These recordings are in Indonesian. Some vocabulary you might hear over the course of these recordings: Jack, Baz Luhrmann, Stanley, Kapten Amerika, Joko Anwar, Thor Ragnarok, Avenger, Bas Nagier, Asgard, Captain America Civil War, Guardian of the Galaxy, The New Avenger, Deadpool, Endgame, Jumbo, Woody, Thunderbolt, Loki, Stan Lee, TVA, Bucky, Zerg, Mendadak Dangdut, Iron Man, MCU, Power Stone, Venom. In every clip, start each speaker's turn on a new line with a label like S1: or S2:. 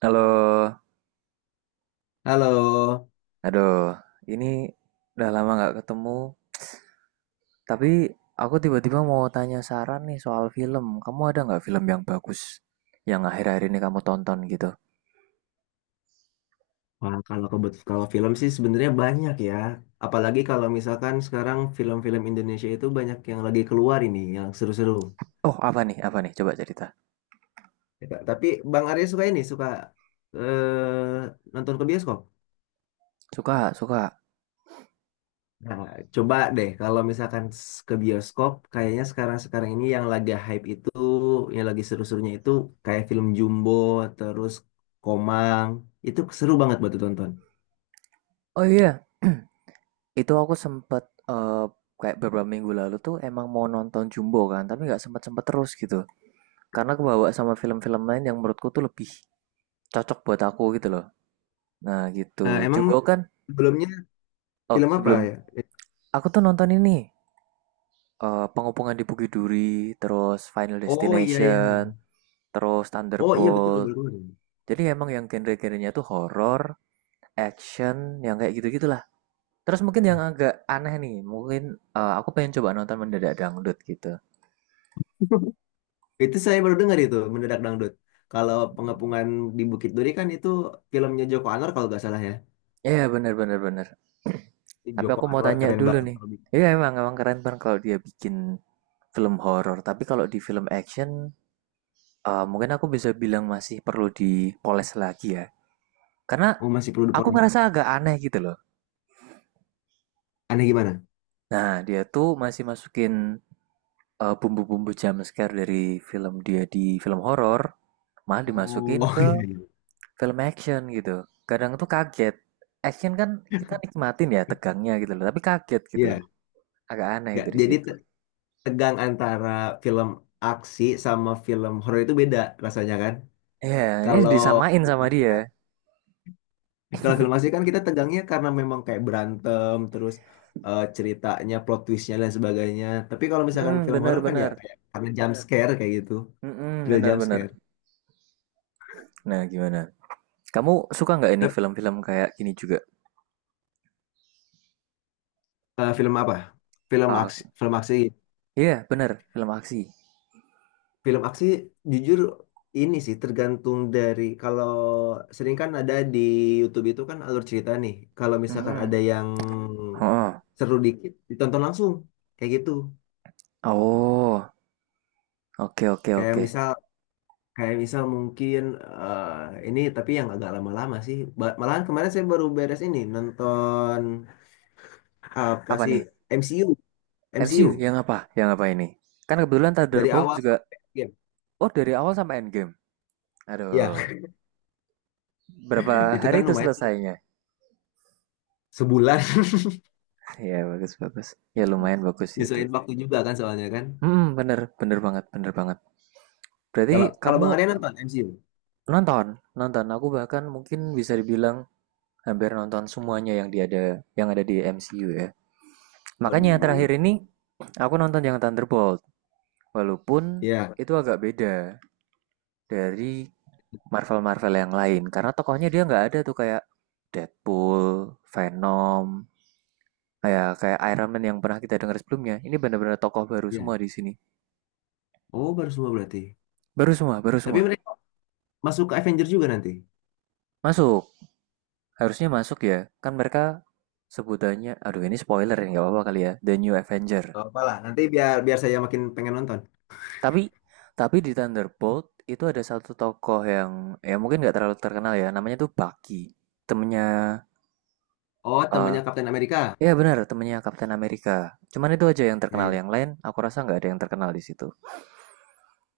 S1: Halo,
S2: Halo.
S1: aduh, ini udah lama nggak ketemu. Tapi aku tiba-tiba mau tanya saran nih soal film. Kamu ada nggak film yang bagus yang akhir-akhir ini kamu tonton gitu?
S2: Wah, kalau film sih sebenarnya banyak ya. Apalagi kalau misalkan sekarang film-film Indonesia itu banyak yang lagi keluar ini, yang seru-seru.
S1: Oh, apa nih? Apa nih? Coba cerita.
S2: Ya, tapi Bang Arya suka ini, nonton ke bioskop.
S1: Suka, suka.
S2: Nah, coba deh kalau misalkan ke bioskop, kayaknya sekarang-sekarang ini yang lagi hype itu, yang lagi seru-serunya itu kayak film Jumbo, terus Komang, itu seru banget buat ditonton.
S1: Oh iya, itu aku sempet kayak beberapa minggu lalu tuh emang mau nonton Jumbo kan, tapi nggak sempet-sempet terus gitu. Karena kebawa sama film-film lain yang menurutku tuh lebih cocok buat aku gitu loh. Nah
S2: Nah,
S1: gitu,
S2: emang
S1: Jumbo kan.
S2: sebelumnya
S1: Oh
S2: film apa
S1: sebelum
S2: ya?
S1: aku tuh nonton ini. Pengepungan di Bukit Duri, terus Final
S2: Oh, iya, iya.
S1: Destination, terus
S2: Oh iya, betul,
S1: Thunderbolt.
S2: baru dengar.
S1: Jadi emang yang genre-genrenya tuh horror action, yang kayak gitu-gitulah. Terus mungkin yang agak aneh nih, mungkin aku pengen coba nonton Mendadak Dangdut gitu.
S2: Itu saya baru dengar itu mendadak dangdut. Kalau pengepungan di Bukit Duri kan itu filmnya Joko Anwar kalau nggak salah ya.
S1: Iya yeah, bener bener bener. Tapi
S2: Joko
S1: aku mau
S2: Anwar
S1: tanya
S2: keren
S1: dulu
S2: banget
S1: nih.
S2: kalau bikin.
S1: Iya yeah, emang emang keren banget kalau dia bikin film horor. Tapi kalau di film action, mungkin aku bisa bilang masih perlu dipoles lagi ya. Karena
S2: Oh, masih perlu
S1: aku
S2: diporno.
S1: ngerasa agak aneh gitu loh.
S2: Aneh gimana?
S1: Nah, dia tuh masih masukin bumbu-bumbu jumpscare dari film dia di film horor, malah
S2: Oh
S1: dimasukin
S2: oh,
S1: ke
S2: iya, iya.
S1: film action gitu. Kadang tuh kaget. Action kan kita nikmatin ya tegangnya gitu loh, tapi kaget gitu.
S2: Iya.
S1: Agak aneh
S2: Nggak,
S1: dari
S2: jadi
S1: situ.
S2: tegang antara film aksi sama film horor itu beda rasanya kan.
S1: Ya, ini
S2: Kalau
S1: disamain sama
S2: pasti
S1: dia.
S2: Kalau film asli kan kita tegangnya karena memang kayak berantem, terus ceritanya, plot twistnya dan sebagainya. Tapi kalau misalkan
S1: Hmm,
S2: film horor kan ya
S1: bener-bener.
S2: kayak karena jump scare kayak gitu,
S1: Hmm,
S2: real jump
S1: bener-bener.
S2: scare.
S1: Nah, gimana? Kamu suka nggak ini
S2: Tep-
S1: film-film kayak gini juga?
S2: film apa? Film
S1: Ah,
S2: aksi, film aksi,
S1: iya, bener. Film aksi.
S2: film aksi jujur ini sih tergantung dari kalau sering kan ada di YouTube itu kan alur cerita nih. Kalau misalkan ada
S1: Hmm.
S2: yang
S1: Oh,
S2: seru dikit ditonton langsung kayak gitu.
S1: oh. Oke, oke,
S2: Kayak
S1: oke.
S2: misal Kayak misal mungkin eh, ini tapi yang agak lama-lama sih. Malahan kemarin saya baru beres ini nonton apa
S1: Apa
S2: sih
S1: nih?
S2: MCU, MCU
S1: MCU yang apa? Yang apa ini? Kan kebetulan
S2: dari
S1: Thunderbolt
S2: awal
S1: juga
S2: sampai akhir.
S1: oh dari awal sampai Endgame.
S2: Ya,
S1: Aduh, berapa
S2: itu
S1: hari
S2: kan
S1: itu
S2: lumayan tuh,
S1: selesainya?
S2: sebulan.
S1: ya bagus bagus. Ya lumayan bagus sih itu.
S2: Nyesuaiin waktu juga kan soalnya kan.
S1: Hmm, bener bener banget bener banget. Berarti
S2: Kalau kalau
S1: kamu
S2: Bang Arya nonton MCU.
S1: nonton nonton. Aku bahkan mungkin bisa dibilang hampir nonton semuanya yang dia ada yang ada di MCU ya. Makanya terakhir
S2: Waduh.
S1: ini aku nonton yang Thunderbolt. Walaupun
S2: Ya,
S1: itu agak beda dari Marvel-Marvel yang lain karena tokohnya dia nggak ada tuh kayak Deadpool, Venom, kayak kayak Iron Man yang pernah kita dengar sebelumnya. Ini benar-benar tokoh baru semua
S2: ya.
S1: di sini.
S2: Oh, baru semua berarti.
S1: Baru semua, baru
S2: Tapi
S1: semua.
S2: mereka masuk ke Avenger juga nanti.
S1: Masuk. Harusnya masuk ya. Kan mereka sebutannya aduh ini spoiler ya nggak apa-apa kali ya. The New Avenger.
S2: Gak apa-apa nanti biar biar saya makin pengen nonton.
S1: Tapi tapi di Thunderbolt itu ada satu tokoh yang ya mungkin nggak terlalu terkenal ya. Namanya tuh Bucky. Temennya
S2: Oh,
S1: eh,
S2: temannya Kapten Amerika.
S1: iya benar, temennya Kapten Amerika. Cuman itu aja yang
S2: Ya,
S1: terkenal.
S2: ya.
S1: Yang lain, aku rasa nggak ada yang terkenal di situ.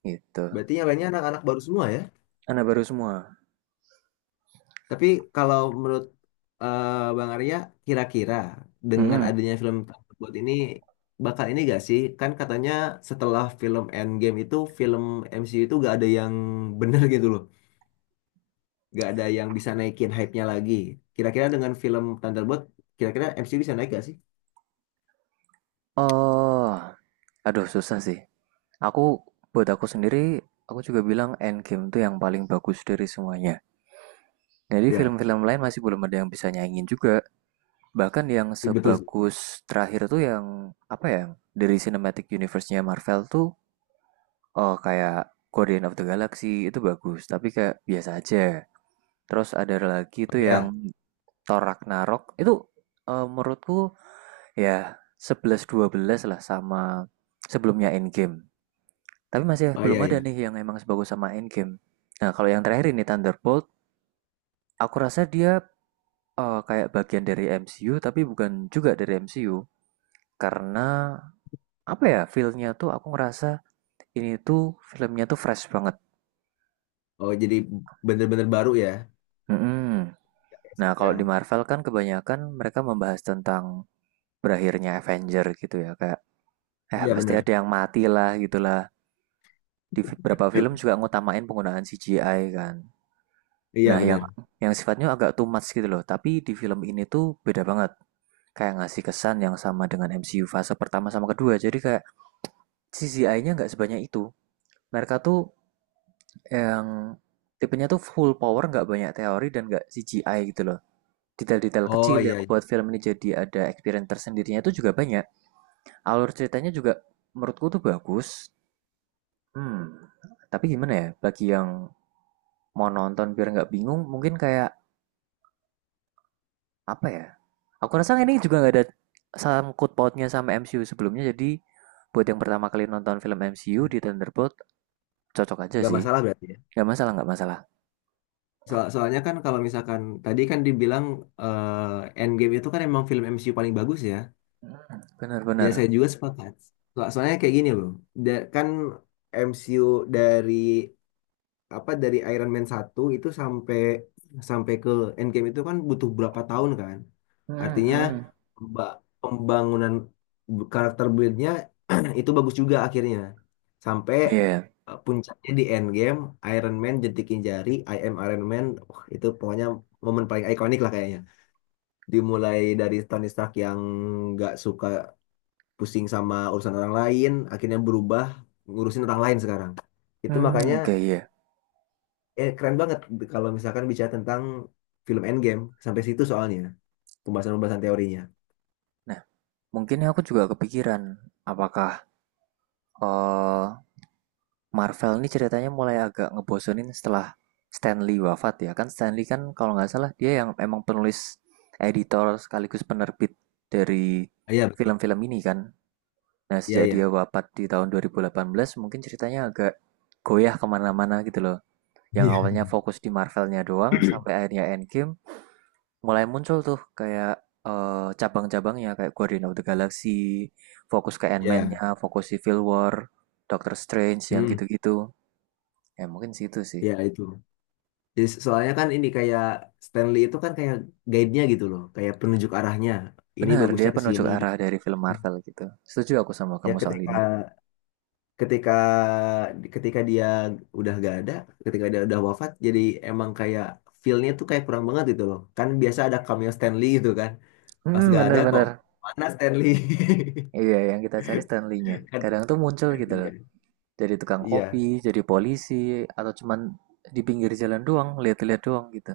S1: Gitu.
S2: Berarti yang lainnya anak-anak baru semua ya.
S1: Anak baru semua.
S2: Tapi kalau menurut Bang Arya, kira-kira dengan
S1: Mm-mm.
S2: adanya film Thunderbolt ini bakal ini gak sih? Kan katanya setelah film Endgame itu film MCU itu gak ada yang bener gitu loh. Gak ada yang bisa naikin hype-nya lagi. Kira-kira dengan film Thunderbolt, kira-kira MCU bisa naik gak sih?
S1: Oh, aduh susah sih. Aku, buat aku sendiri, aku juga bilang Endgame tuh yang paling bagus dari semuanya. Jadi
S2: Ya,
S1: film-film lain masih belum ada yang bisa nyanyiin juga. Bahkan yang
S2: betul sih.
S1: sebagus terakhir tuh yang, apa ya, dari Cinematic Universe-nya Marvel tuh, oh kayak Guardian of the Galaxy itu bagus, tapi kayak biasa aja. Terus ada lagi
S2: Oh,
S1: tuh yang
S2: iya.
S1: Thor Ragnarok itu menurutku ya sebelas dua belas lah sama sebelumnya Endgame. Tapi masih
S2: Oh,
S1: belum
S2: iya
S1: ada
S2: ya.
S1: nih yang emang sebagus sama Endgame. Nah, kalau yang terakhir ini Thunderbolt, aku rasa dia kayak bagian dari MCU tapi bukan juga dari MCU. Karena apa ya, feel-nya tuh aku ngerasa ini tuh filmnya tuh fresh banget.
S2: Oh, jadi bener-bener baru ya.
S1: Mm-mm.
S2: Gak kayak
S1: Nah, kalau
S2: sequel.
S1: di Marvel kan kebanyakan mereka membahas tentang berakhirnya Avenger gitu ya, kayak
S2: Iya
S1: pasti
S2: bener.
S1: ada yang mati lah gitulah. Di beberapa film juga ngutamain penggunaan CGI kan. Nah,
S2: Iya
S1: yang
S2: bener.
S1: yang sifatnya agak too much gitu loh, tapi di film ini tuh beda banget. Kayak ngasih kesan yang sama dengan MCU fase pertama sama kedua. Jadi kayak CGI-nya nggak sebanyak itu. Mereka tuh yang tipenya tuh full power, nggak banyak teori dan nggak CGI gitu loh. Detail-detail
S2: Oh,
S1: kecil yang
S2: iya, iya.
S1: buat film ini jadi ada experience tersendirinya itu juga banyak. Alur ceritanya juga menurutku tuh bagus. Hmm, tapi gimana ya, bagi yang mau nonton biar nggak bingung, mungkin kayak apa ya? Aku rasa ini juga nggak ada sangkut pautnya sama MCU sebelumnya, jadi buat yang pertama kali nonton film MCU di Thunderbolt cocok aja
S2: Gak
S1: sih.
S2: masalah berarti, ya?
S1: Nggak masalah, nggak masalah.
S2: Soalnya kan kalau misalkan tadi kan dibilang Endgame itu kan emang film MCU paling bagus ya. Ya,
S1: Bener-bener.
S2: saya juga sepakat. Soalnya kayak gini loh. Kan MCU dari apa dari Iron Man 1 itu sampai sampai ke Endgame itu kan butuh berapa tahun kan? Artinya pemba- pembangunan karakter build-nya itu bagus juga akhirnya. Sampai
S1: Iya.
S2: puncaknya di Endgame, Iron Man jentikin jari, "I am Iron Man." Wah, itu pokoknya momen paling ikonik lah kayaknya. Dimulai dari Tony Stark yang nggak suka pusing sama urusan orang lain, akhirnya berubah ngurusin orang lain sekarang. Itu
S1: Hmm,
S2: makanya
S1: oke iya.
S2: keren banget kalau misalkan bicara tentang film Endgame sampai situ soalnya pembahasan-pembahasan teorinya.
S1: Nah, mungkin aku juga kepikiran apakah eh, Marvel ini ceritanya mulai agak ngebosenin setelah Stanley wafat ya kan Stanley kan kalau nggak salah dia yang emang penulis editor sekaligus penerbit dari
S2: Ah, iya, betul.
S1: film-film ini kan. Nah,
S2: Iya,
S1: sejak dia
S2: iya.
S1: wafat di tahun 2018, mungkin ceritanya agak goyah kemana-mana gitu loh. Yang
S2: Iya.
S1: awalnya fokus di Marvelnya doang, sampai akhirnya Endgame mulai muncul tuh kayak cabang-cabangnya kayak Guardian of the Galaxy, fokus ke
S2: Ya,
S1: Ant-Man-nya, fokus Civil War, Doctor Strange yang
S2: hmm,
S1: gitu-gitu. Ya mungkin situ sih.
S2: ya itu. Jadi, soalnya kan ini kayak Stanley itu kan kayak guide-nya gitu loh, kayak penunjuk arahnya. Ini
S1: Benar,
S2: bagusnya
S1: dia
S2: ke
S1: penunjuk
S2: sini.
S1: arah dari film Marvel gitu. Setuju aku sama
S2: Ya
S1: kamu soal
S2: ketika
S1: ini.
S2: ketika ketika dia udah gak ada, ketika dia udah wafat, jadi emang kayak feel-nya tuh kayak kurang banget gitu loh. Kan biasa ada cameo Stanley gitu kan. Pas
S1: Hmm,
S2: gak ada kok,
S1: bener-bener.
S2: mana Stanley?
S1: Iya, yang kita cari Stan Lee-nya.
S2: Kan,
S1: Kadang tuh muncul gitu
S2: iya,
S1: loh. Jadi tukang
S2: iya,
S1: kopi, jadi polisi, atau cuman di pinggir jalan doang, lihat-lihat doang gitu.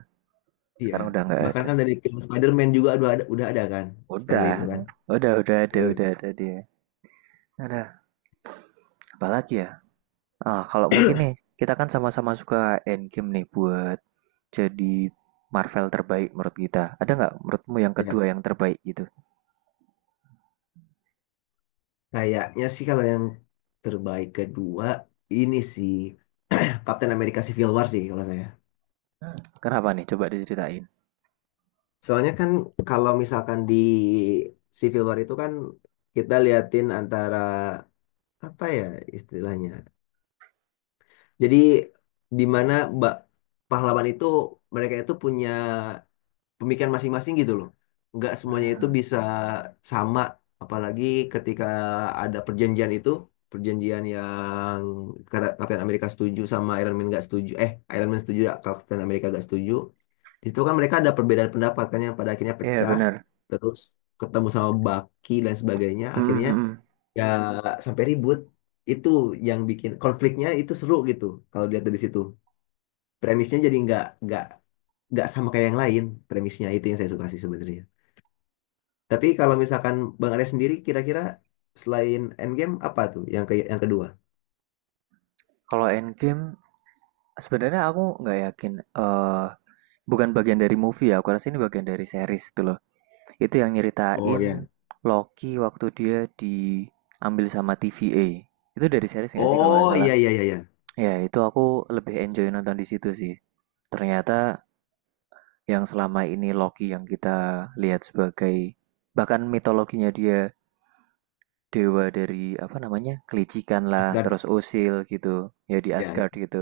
S2: iya.
S1: Sekarang udah nggak
S2: Bahkan
S1: ada.
S2: kan dari film Spider-Man juga udah ada kan Stanley itu
S1: Udah,
S2: kan. Eh,
S1: udah ada dia. Ada, apalagi ya? Ah, kalau mungkin nih, kita kan sama-sama suka Endgame nih buat jadi Marvel terbaik menurut kita. Ada nggak menurutmu yang
S2: Iya.
S1: kedua yang terbaik gitu?
S2: Kayaknya sih kalau yang terbaik kedua ini sih Captain America Civil War sih kalau saya.
S1: Hmm. Kenapa nih? Coba diceritain.
S2: Soalnya kan kalau misalkan di Civil War itu kan kita liatin antara apa ya istilahnya. Jadi di mana ba- pahlawan itu mereka itu punya pemikiran masing-masing gitu loh. Nggak
S1: Iya
S2: semuanya itu
S1: hmm.
S2: bisa sama, apalagi ketika ada perjanjian itu, perjanjian yang Kapten Amerika setuju sama Iron Man nggak setuju, eh Iron Man setuju, Kapten Amerika nggak setuju. Di situ kan mereka ada perbedaan pendapat kan yang pada akhirnya
S1: Yeah,
S2: pecah,
S1: benar.
S2: terus ketemu sama Bucky dan sebagainya,
S1: Hmm,
S2: akhirnya
S1: hmm, hmm.
S2: ya sampai ribut. Itu yang bikin konfliknya itu seru gitu kalau dilihat dari situ. Premisnya jadi nggak sama kayak yang lain premisnya itu yang saya suka sih sebenarnya. Tapi kalau misalkan Bang Arya sendiri kira-kira selain Endgame apa tuh yang yang kedua?
S1: Kalau Endgame sebenarnya aku nggak yakin, bukan bagian dari movie ya, aku rasa ini bagian dari series itu loh. Itu yang
S2: Oh
S1: nyeritain
S2: ya.
S1: Loki waktu dia diambil sama TVA. Itu dari series nggak sih kalau nggak
S2: Oh,
S1: salah?
S2: iya, iya, iya, iya.
S1: Ya itu aku lebih enjoy nonton di situ sih. Ternyata yang selama ini Loki yang kita lihat sebagai bahkan mitologinya dia dewa dari apa namanya kelicikan lah,
S2: Asgard.
S1: terus usil gitu, ya di
S2: Iya,
S1: Asgard
S2: iya.
S1: gitu.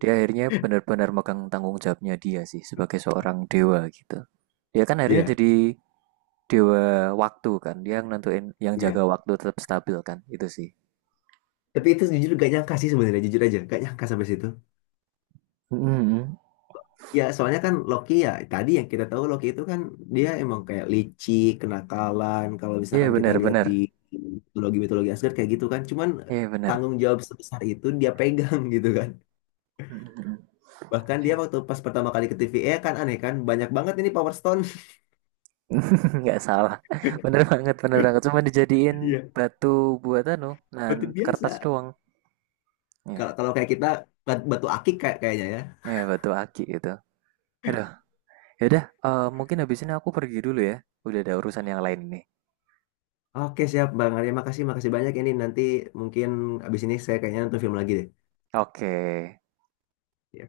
S1: Dia akhirnya benar-benar megang tanggung jawabnya dia sih sebagai seorang dewa gitu. Dia kan akhirnya
S2: Iya.
S1: jadi dewa waktu kan, dia yang nentuin yang jaga
S2: Iya.
S1: waktu tetap stabil kan, itu sih.
S2: Tapi itu jujur gak nyangka sih sebenarnya, jujur aja gak nyangka sampai situ.
S1: Mm-mm.
S2: Ya soalnya kan Loki ya tadi yang kita tahu Loki itu kan dia emang kayak licik, kenakalan. Kalau
S1: Iya
S2: misalkan kita lihat
S1: benar-benar,
S2: di mitologi-mitologi Asgard kayak gitu kan. Cuman
S1: iya benar.
S2: tanggung jawab sebesar itu dia pegang gitu kan.
S1: Mm-mm.
S2: Bahkan dia waktu pas pertama kali ke TVA kan aneh kan banyak banget ini Power Stone.
S1: Nggak salah, bener banget, bener banget. Cuma dijadiin
S2: Iya,
S1: batu buat anu, dan
S2: batu
S1: kertas
S2: biasa.
S1: doang.
S2: Kalau
S1: Ya,
S2: kalau kayak kita batu akik kayak kayaknya ya.
S1: ya batu aki itu. Aduh, yaudah, mungkin habis ini aku pergi dulu ya. Udah ada urusan yang lain nih.
S2: Oke siap Bang Arya, makasih makasih banyak ini nanti mungkin abis ini saya kayaknya nonton film lagi deh.
S1: Oke. Okay.
S2: Ya.